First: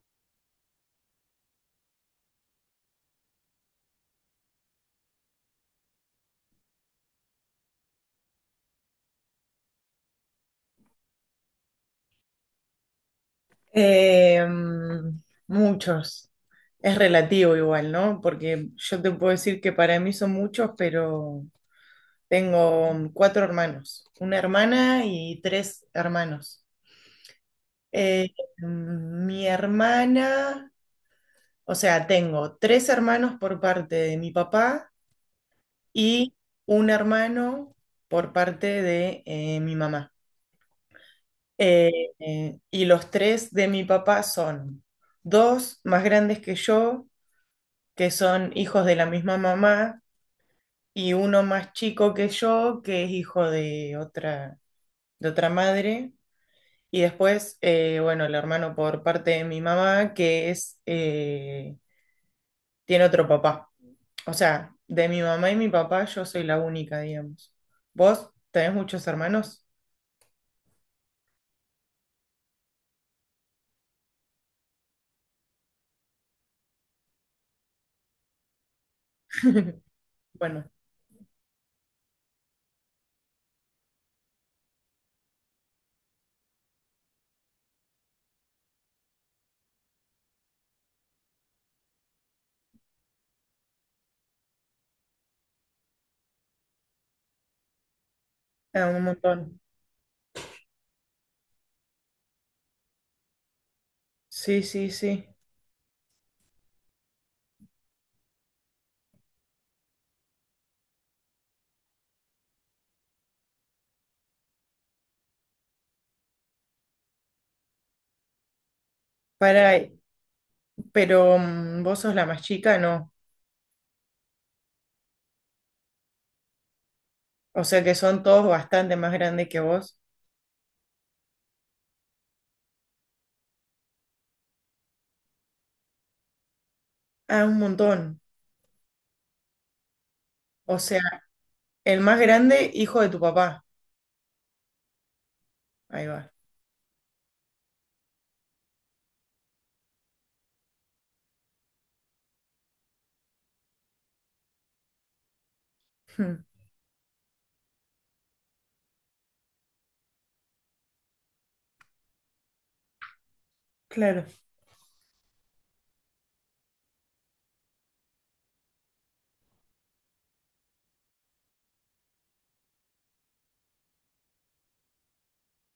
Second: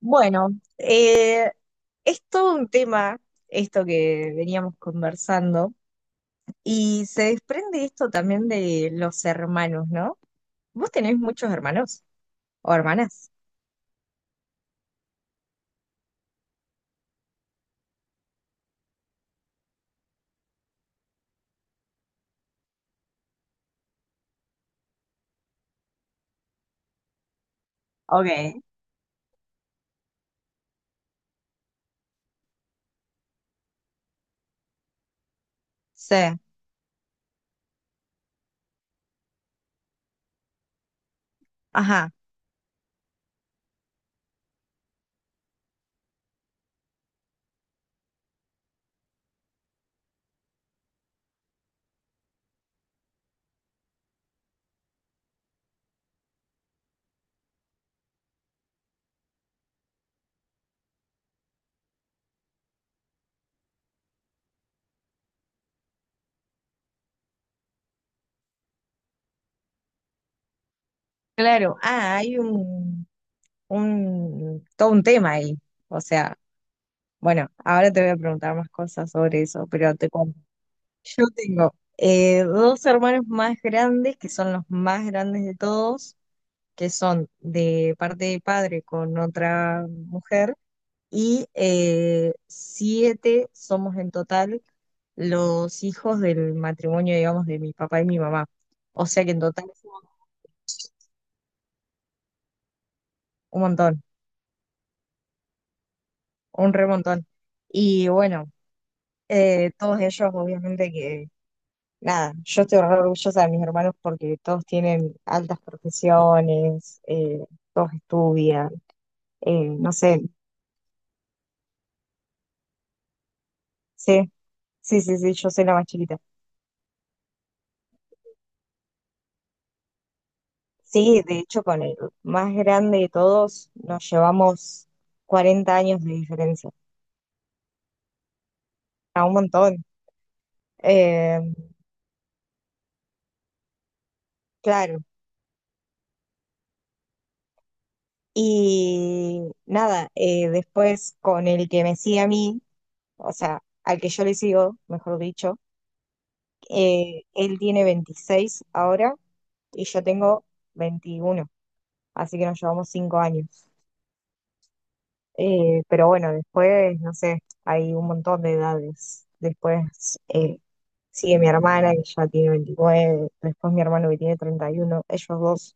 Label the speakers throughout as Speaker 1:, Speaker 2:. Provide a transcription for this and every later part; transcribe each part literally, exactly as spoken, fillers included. Speaker 1: Bueno, eh, es todo un tema esto que veníamos conversando y se desprende esto también de los hermanos, ¿no? ¿Vos tenés muchos hermanos o hermanas?
Speaker 2: Eh, mm, Muchos. Es relativo igual, ¿no? Porque yo te puedo decir que para mí son muchos, pero tengo um, cuatro hermanos, una hermana y tres hermanos. Eh,
Speaker 1: Ok,
Speaker 2: mm, Mi hermana, o sea, tengo tres hermanos por parte de mi papá
Speaker 1: sí,
Speaker 2: y un hermano por parte de eh, mi mamá. Eh,
Speaker 1: ajá,
Speaker 2: eh, y los tres de mi papá son dos más grandes que yo que son hijos de la misma mamá, y uno más chico que yo, que es hijo de otra, de otra madre. Y después, eh, bueno, el hermano por parte de mi mamá, que es, eh, tiene otro papá. O sea, de mi mamá y mi papá, yo soy la única, digamos. ¿Vos tenés muchos hermanos?
Speaker 1: claro. Ah, hay un, un, todo un tema ahí. O sea, bueno, ahora te voy a preguntar más cosas sobre eso, pero te cuento.
Speaker 2: Bueno,
Speaker 1: Yo tengo eh, dos hermanos más grandes, que son los más grandes de todos, que son de parte de padre con otra mujer y eh, siete somos en total los hijos del matrimonio, digamos, de mi papá y mi mamá.
Speaker 2: eh, un
Speaker 1: O sea que en
Speaker 2: montón.
Speaker 1: total somos un montón,
Speaker 2: Sí, sí, sí.
Speaker 1: un remontón. Y bueno, eh, todos ellos obviamente que, nada, yo estoy re orgullosa de mis hermanos porque todos tienen altas profesiones, eh, todos estudian, eh,
Speaker 2: Para,
Speaker 1: no sé,
Speaker 2: pero mm, vos sos la más chica, no.
Speaker 1: sí, sí, sí, sí, yo soy la más chiquita.
Speaker 2: O sea que son todos bastante más grandes que vos.
Speaker 1: Sí, de hecho, con el más grande de todos nos llevamos cuarenta años de diferencia,
Speaker 2: Ah, un montón.
Speaker 1: a un montón.
Speaker 2: O sea,
Speaker 1: Eh,
Speaker 2: el más grande, hijo de tu papá.
Speaker 1: claro.
Speaker 2: Ahí va.
Speaker 1: Y nada, eh, después con el que me sigue a mí, o sea, al que yo le sigo, mejor dicho,
Speaker 2: Hmm.
Speaker 1: eh, él tiene veintiséis ahora y yo tengo veintiuno, así que nos llevamos cinco años.
Speaker 2: Claro.
Speaker 1: Eh, pero bueno, después, no sé, hay un montón de edades. Después, eh, sigue mi hermana que ya tiene veintinueve, después mi hermano que tiene treinta y uno. Ellos dos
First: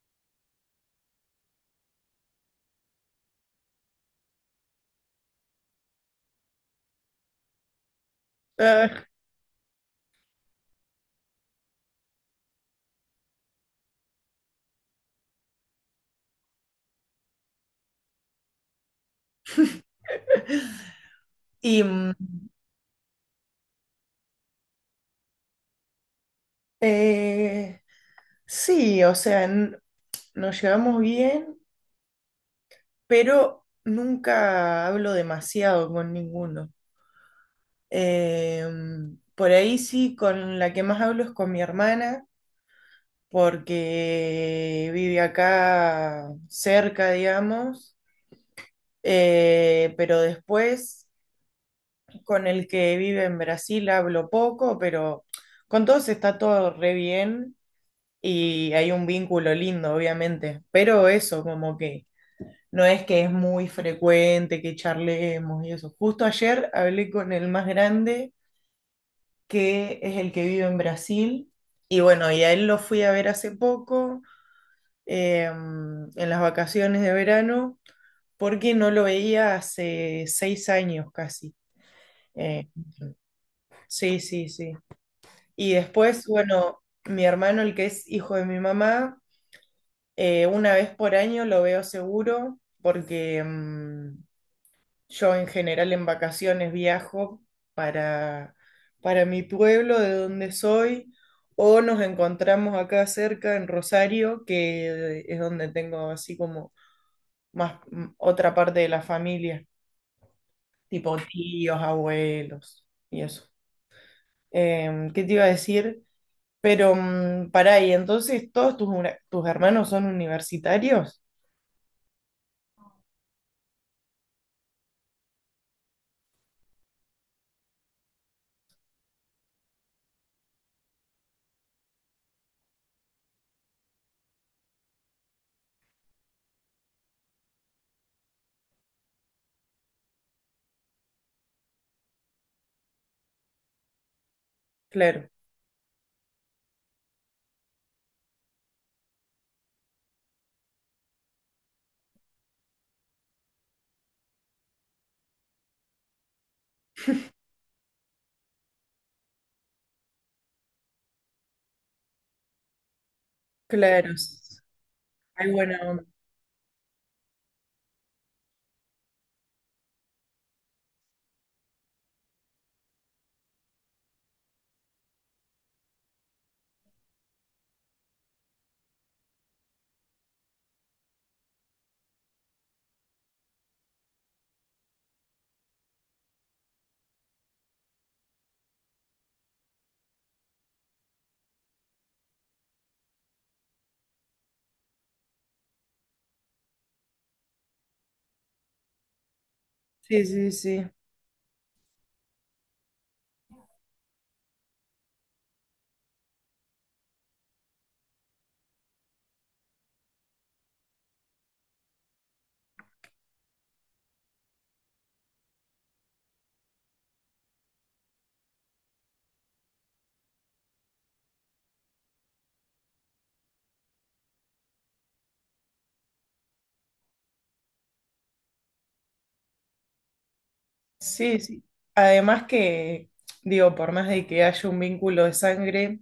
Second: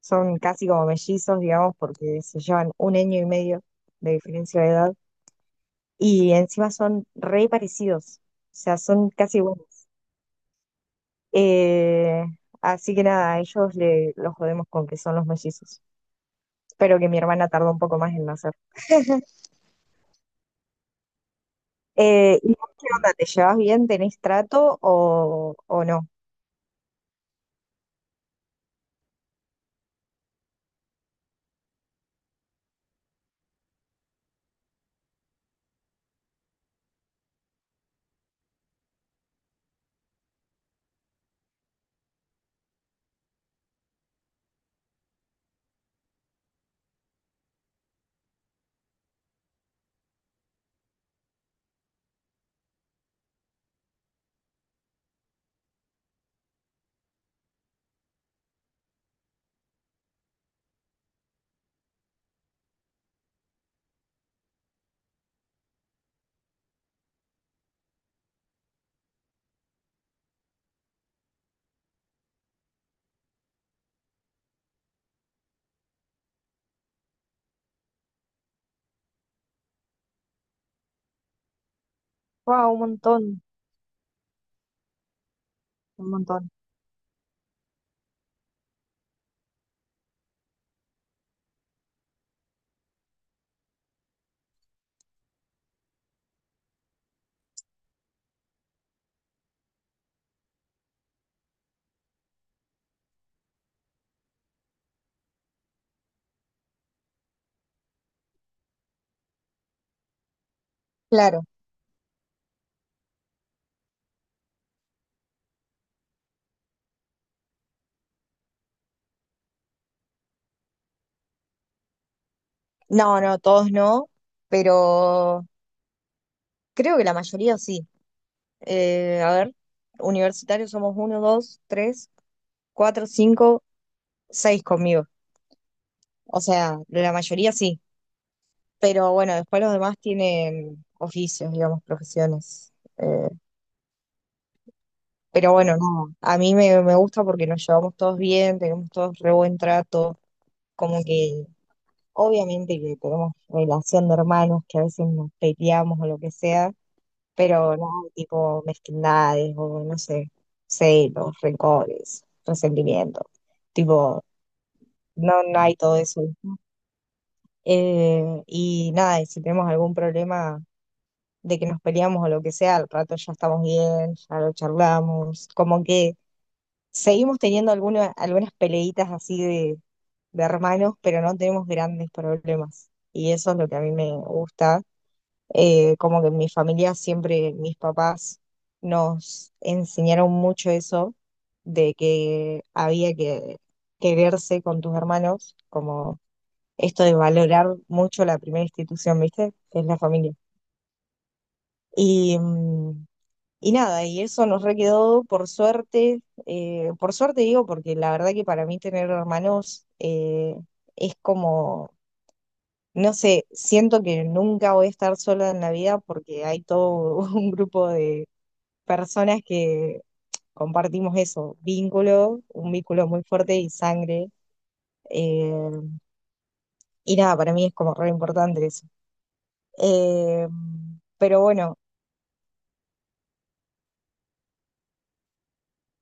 Speaker 1: son casi como mellizos, digamos, porque se llevan un año y medio de diferencia de edad y encima son re parecidos, o sea,
Speaker 2: Ah,
Speaker 1: son casi iguales. Eh, así que nada, a ellos le, los jodemos con que son los mellizos. Espero que mi hermana tardó un poco más en nacer.
Speaker 2: y mm,
Speaker 1: Eh, ¿y vos qué onda? ¿Te llevas bien? ¿Tenés trato o, o no?
Speaker 2: eh, sí, o sea, n- nos llevamos bien, pero nunca hablo demasiado con ninguno. Eh, mm, por ahí sí, con la que más hablo es con mi hermana, porque vive acá cerca, digamos. Eh, pero después con el que vive en Brasil hablo poco, pero con todos está todo re bien y hay un vínculo lindo, obviamente. Pero eso, como que no es que es muy frecuente que charlemos y eso. Justo ayer hablé con el más grande, que es el que vive en Brasil, y bueno, y a él lo fui a ver hace poco, eh, en las vacaciones de verano, porque no lo veía hace seis años casi. Eh,
Speaker 1: Wow, un montón,
Speaker 2: sí, sí, sí. Y
Speaker 1: un
Speaker 2: después,
Speaker 1: montón.
Speaker 2: bueno, mi hermano, el que es hijo de mi mamá, eh, una vez por año lo veo seguro porque mm, yo en general en vacaciones viajo para, para mi pueblo de donde soy o nos encontramos acá cerca en Rosario, que es donde tengo así como más mm, otra parte de la familia, tipo
Speaker 1: Claro.
Speaker 2: tíos, abuelos y eso. Em, ¿qué te iba a decir? Pero mm, pará, ¿y entonces todos tus, una- tus hermanos son universitarios?
Speaker 1: No, no, todos no, pero creo que la mayoría sí. Eh, a ver, universitarios somos uno, dos, tres, cuatro, cinco, seis conmigo. O sea, la mayoría sí, pero bueno, después los demás tienen oficios, digamos, profesiones. Eh,
Speaker 2: Claro,
Speaker 1: pero bueno, no, a mí me, me gusta porque nos llevamos todos bien, tenemos todos re buen trato, como que obviamente que tenemos relación de hermanos, que a veces nos peleamos o lo que sea, pero no, tipo mezquindades o no sé, celos, rencores, resentimiento,
Speaker 2: claro.
Speaker 1: tipo, no,
Speaker 2: Hay
Speaker 1: no hay
Speaker 2: buena
Speaker 1: todo
Speaker 2: onda.
Speaker 1: eso. Eh, y nada, y si tenemos algún problema de que nos peleamos o lo que sea, al rato ya estamos bien, ya lo charlamos, como que seguimos teniendo alguna- algunas peleitas así de, de hermanos, pero no tenemos grandes problemas. Y eso es lo que a mí me gusta. Eh, como que en mi familia siempre mis papás nos enseñaron mucho eso de que había que quererse con tus hermanos, como esto de valorar mucho la primera institución, ¿viste? Que es la
Speaker 2: Sí,
Speaker 1: familia.
Speaker 2: sí, sí.
Speaker 1: Y, mm, y nada, y eso nos requedó por suerte, eh, por suerte digo, porque la verdad que para mí tener hermanos eh, es como no sé, siento que nunca voy a estar sola en la vida porque hay todo un grupo de personas que compartimos eso, vínculo, un vínculo muy fuerte y sangre. eh, y nada, para mí es como re importante eso. Eh,
Speaker 2: Sí,
Speaker 1: pero
Speaker 2: sí.
Speaker 1: bueno,
Speaker 2: Además que, digo, por más de que haya un vínculo de sangre,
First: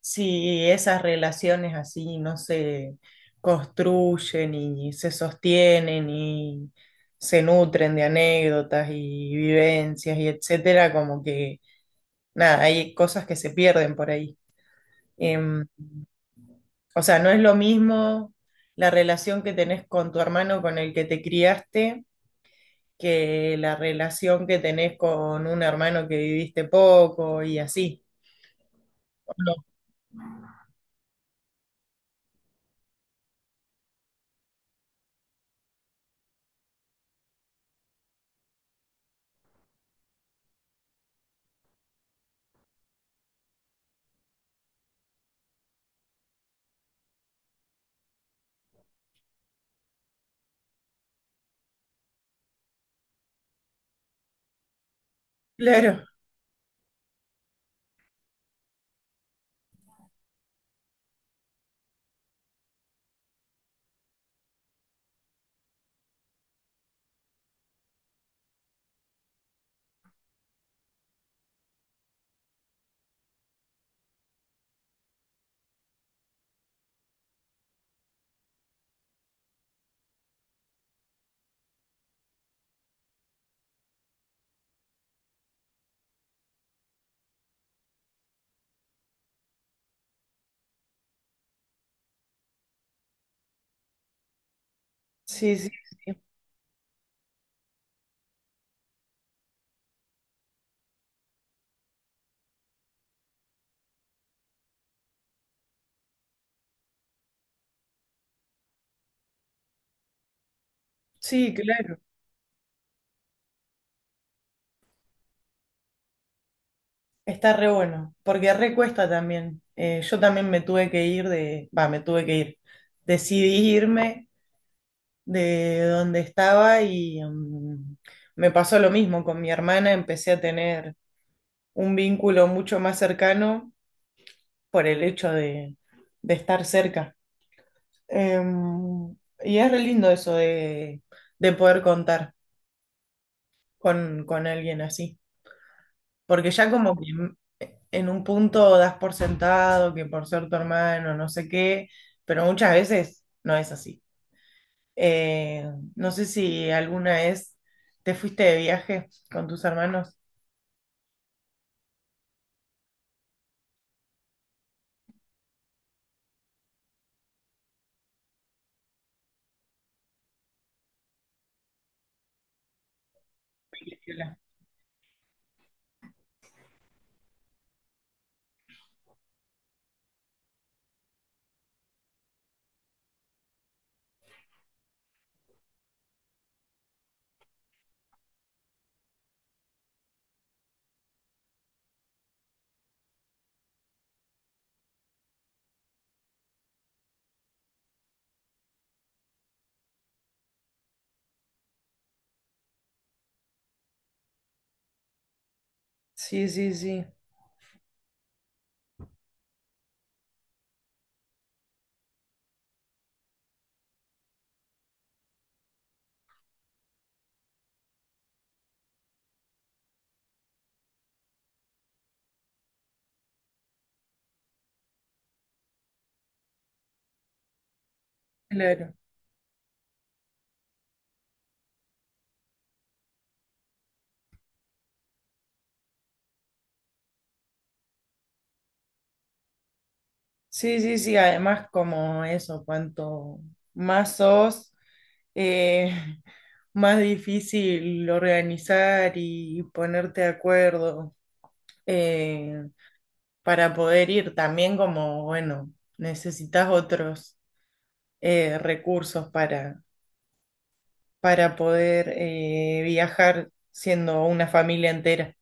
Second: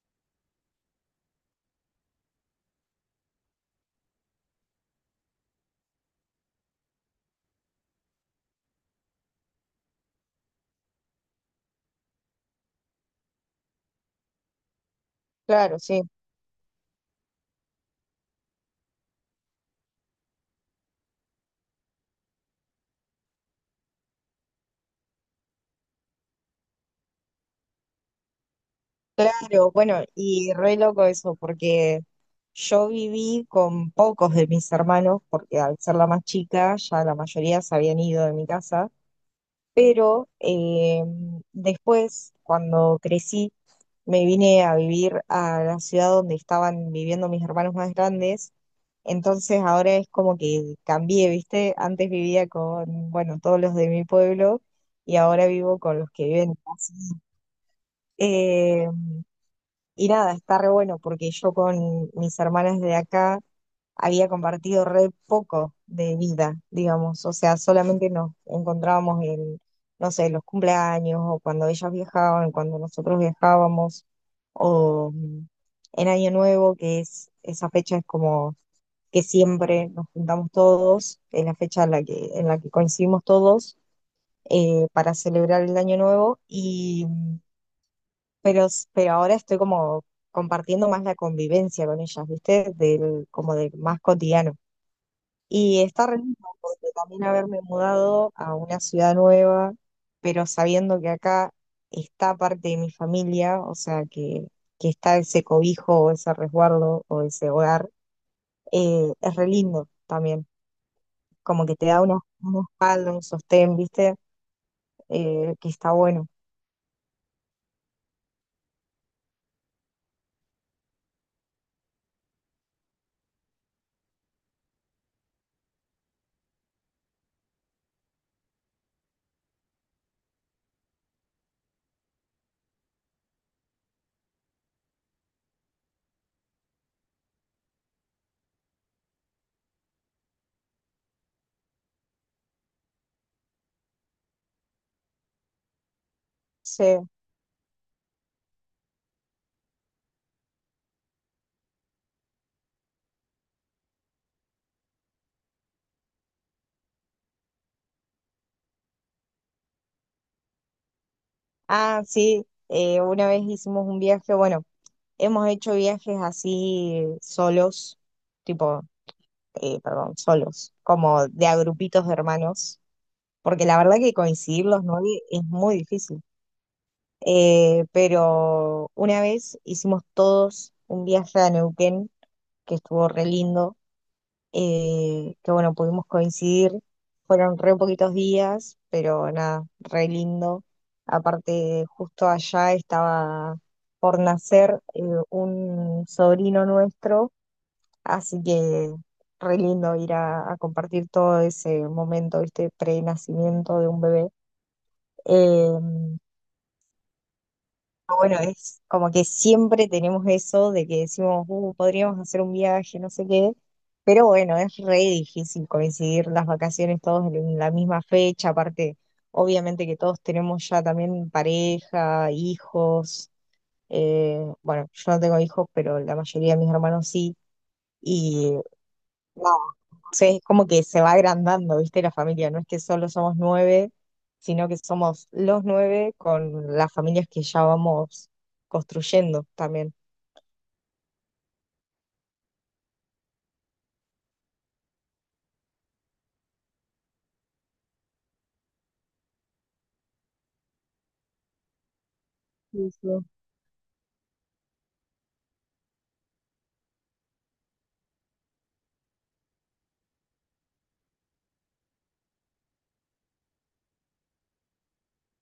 Speaker 2: si esas relaciones así no se construyen y se sostienen y se nutren de anécdotas y vivencias y etcétera, como que, nada, hay cosas que se pierden por ahí. Em.
Speaker 1: claro, sí,
Speaker 2: O sea, no es lo mismo la relación que tenés con tu hermano con el que te criaste que la relación que tenés con un hermano que viviste poco y así. No.
Speaker 1: claro, bueno, y re loco eso porque yo viví con pocos de mis hermanos porque al ser la más chica ya la mayoría se habían ido de mi casa, pero eh, después, cuando crecí, me vine a vivir a la ciudad donde estaban viviendo mis hermanos más grandes, entonces ahora es como que cambié, ¿viste? Antes vivía con, bueno, todos los de mi pueblo y ahora vivo con
Speaker 2: Claro,
Speaker 1: los que viven casi. Eh, y nada, está re bueno porque yo con mis hermanas de acá había compartido re poco de vida, digamos, o sea, solamente nos encontrábamos en, no sé, los cumpleaños o cuando ellas viajaban, cuando nosotros viajábamos, o mm, en Año Nuevo, que es esa fecha es como que siempre nos juntamos todos, es la fecha en la que, en la que coincidimos todos eh, para celebrar el Año Nuevo, y, mm, pero, pero ahora estoy como compartiendo más la convivencia con ellas, ¿viste? Del, como del más cotidiano.
Speaker 2: sí, sí,
Speaker 1: Y está
Speaker 2: sí,
Speaker 1: re lindo porque también haberme mudado a una ciudad nueva, pero sabiendo que acá está parte de mi familia, o sea, que, que está ese cobijo o ese resguardo o ese hogar, eh, es re lindo también.
Speaker 2: sí,
Speaker 1: Como que te
Speaker 2: claro.
Speaker 1: da una, una espalda, un sostén, ¿viste? Eh, que está bueno.
Speaker 2: Está re bueno, porque re cuesta también. Eh, yo también me tuve que ir de, va, me tuve que ir. Decidí irme de donde estaba y mm, me pasó lo mismo con mi hermana. Empecé a tener un vínculo mucho más cercano por el hecho de, de estar cerca. Em, y es re lindo eso de, de poder contar con, con alguien así, porque ya
Speaker 1: Sí.
Speaker 2: como que en en un punto das por sentado que por ser tu hermano, no sé qué, pero muchas veces no es así. Eh, no sé si alguna vez te fuiste de viaje con tus hermanos.
Speaker 1: Ah, sí, eh, una vez hicimos un viaje, bueno, hemos hecho viajes así eh, solos, tipo eh, perdón, solos, como de a grupitos de hermanos, porque la verdad que coincidir los nueve es muy difícil. Eh, pero una vez hicimos todos un viaje a Neuquén, que estuvo re lindo, eh, que bueno, pudimos coincidir, fueron re poquitos días, pero nada, re lindo. Aparte, justo allá estaba por nacer eh, un sobrino nuestro. Así que re lindo ir a, a compartir todo ese momento, ¿viste? Pre-nacimiento de un bebé. Eh,
Speaker 2: Sí, sí, sí,
Speaker 1: pero bueno, es como que siempre tenemos eso de que decimos, "Uh, podríamos hacer un viaje, no sé qué." Pero bueno, es re difícil coincidir las vacaciones todos en la misma fecha. Aparte, obviamente que todos tenemos ya también pareja, hijos. eh, bueno, yo no tengo hijos, pero la mayoría de mis hermanos sí. Y
Speaker 2: claro.
Speaker 1: entonces es como que se va agrandando, ¿viste? La familia, no es que solo somos nueve, sino que somos los nueve con las familias que ya vamos construyendo también.
Speaker 2: Sí, sí, sí, además como eso, cuanto más sos, eh, más difícil organizar y ponerte de acuerdo eh,
Speaker 1: Sí, sí.
Speaker 2: para poder ir. También como, bueno, necesitas otros eh, recursos para, para poder eh, viajar siendo una familia entera.